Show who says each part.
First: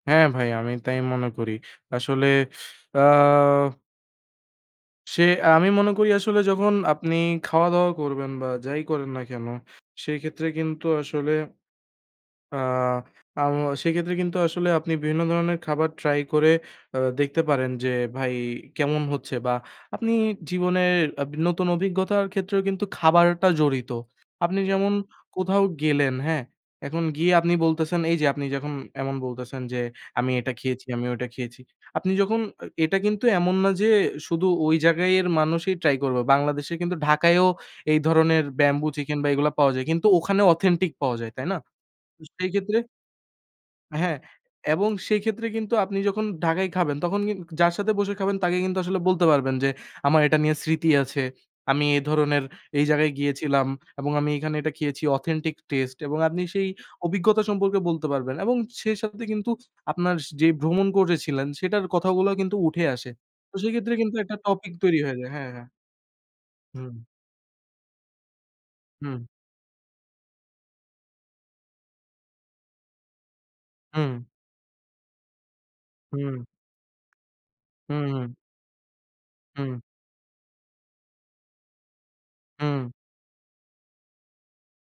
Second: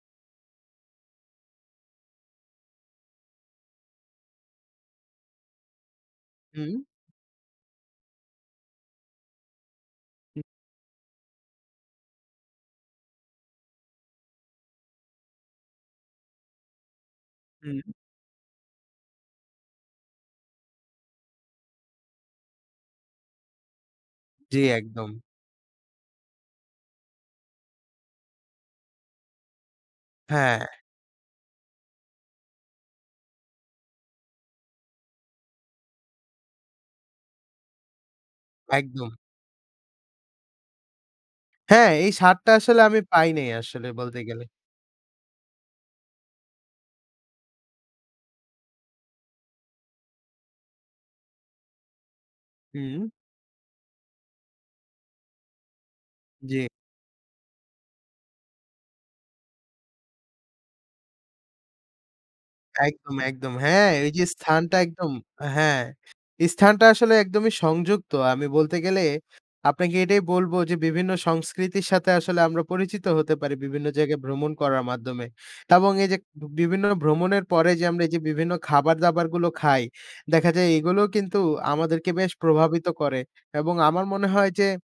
Speaker 1: হ্যাঁ ভাই, আমি তাই মনে করি। আসলে আ সে আমি মনে করি আসলে যখন
Speaker 2: হু।
Speaker 1: আপনি খাওয়া-দাওয়া করবেন, বা যাই করেন না কেন।
Speaker 2: হুম।
Speaker 1: সেক্ষেত্রে কিন্তু আসলে আ আ ম সেক্ষেত্রে কিন্তু আসলে আপনি বিভিন্ন ধরনের খাবার ট্রাই করে আ দেখতে পারেন। যে
Speaker 2: হুম।
Speaker 1: ভাই কেমন হচ্ছে বা আপনি জীবনের আব নতুন অভিজ্ঞতার ক্ষেত্রেও কিন্তু খাবারটা জড়িত। আপনি
Speaker 2: জ্বী,
Speaker 1: যেমন
Speaker 2: একদম।
Speaker 1: কোথাও গেলেন, হ্যাঁ? এখন গিয়ে আপনি বলতেছেন, এই যে আপনি যখন এমন বলতেছেন যে আমি এটা
Speaker 2: হ্যাঁ।
Speaker 1: খেয়েছি, আমি ওটা খেয়েছি। আপনি যখন এ এটা কিন্তু এমন না যে শুধু ওই জায়গায় এর মানুষই ট্রাই করবে। বাংলাদেশে কিন্তু ঢাকায়ও এই ধরনের ব্যাম্বু
Speaker 2: একদম।
Speaker 1: চিকেন বা এগুলা পাওয়া যায়। কিন্তু ওখানে অথেন্টিক পাওয়া যায়। তাই না?
Speaker 2: হ্যাঁ, এই
Speaker 1: তো সেই
Speaker 2: সাদটা
Speaker 1: ক্ষেত্রে
Speaker 2: আসলে আমি পাই নাই আসলে
Speaker 1: হ্যাঁ,
Speaker 2: বলতে গেলে।
Speaker 1: এবং সেক্ষেত্রে কিন্তু আপনি যখন ঢাকায় খাবেন। তখন কিন যার সাথে বসে খাবেন তাকে কিন্তু আসলে বলতে পারবেন, যে আমার এটা নিয়ে স্মৃতি আছে। আমি এ ধরনের এই
Speaker 2: হুম।
Speaker 1: জায়গায় গিয়েছিলাম, এবং আমি এখানে এটা খেয়েছি অথেন্টিক টেস্ট এবং আপনি
Speaker 2: জি।
Speaker 1: সেই অভিজ্ঞতা সম্পর্কে বলতে পারবেন। এবং সেই সাথে কিন্তু আপনার যে ভ্রমণ করেছিলেন সেটার কথাগুলো কিন্তু উঠে আসে।
Speaker 2: একদম, একদম
Speaker 1: তো
Speaker 2: হ্যাঁ।
Speaker 1: সেক্ষেত্রে
Speaker 2: এই
Speaker 1: কিন্তু
Speaker 2: যে
Speaker 1: একটা টপিক
Speaker 2: স্থানটা
Speaker 1: তৈরি
Speaker 2: একদম
Speaker 1: হয়ে যায়। হ্যাঁ, হ্যাঁ।
Speaker 2: হ্যাঁ স্থানটা
Speaker 1: হুম।
Speaker 2: আসলে একদমই সংযুক্ত। আমি বলতে গেলে
Speaker 1: হুম।
Speaker 2: আপনাকে এটাই বলব যে, বিভিন্ন সংস্কৃতির সাথে আসলে আমরা পরিচিত হতে পারি বিভিন্ন জায়গায়
Speaker 1: হুম।
Speaker 2: ভ্রমণ করার মাধ্যমে। এবং এই যে
Speaker 1: হুম।
Speaker 2: বিভিন্ন ভ্রমণের পরে যে
Speaker 1: হুম,
Speaker 2: আমরা এই যে,
Speaker 1: হু।
Speaker 2: বিভিন্ন খাবার-দাবারগুলো
Speaker 1: হুম।
Speaker 2: খাই, দেখা যায় এগুলোও কিন্তু আমাদেরকে বেশ
Speaker 1: হুম।
Speaker 2: প্রভাবিত করে এবং আমার মনে হয় যে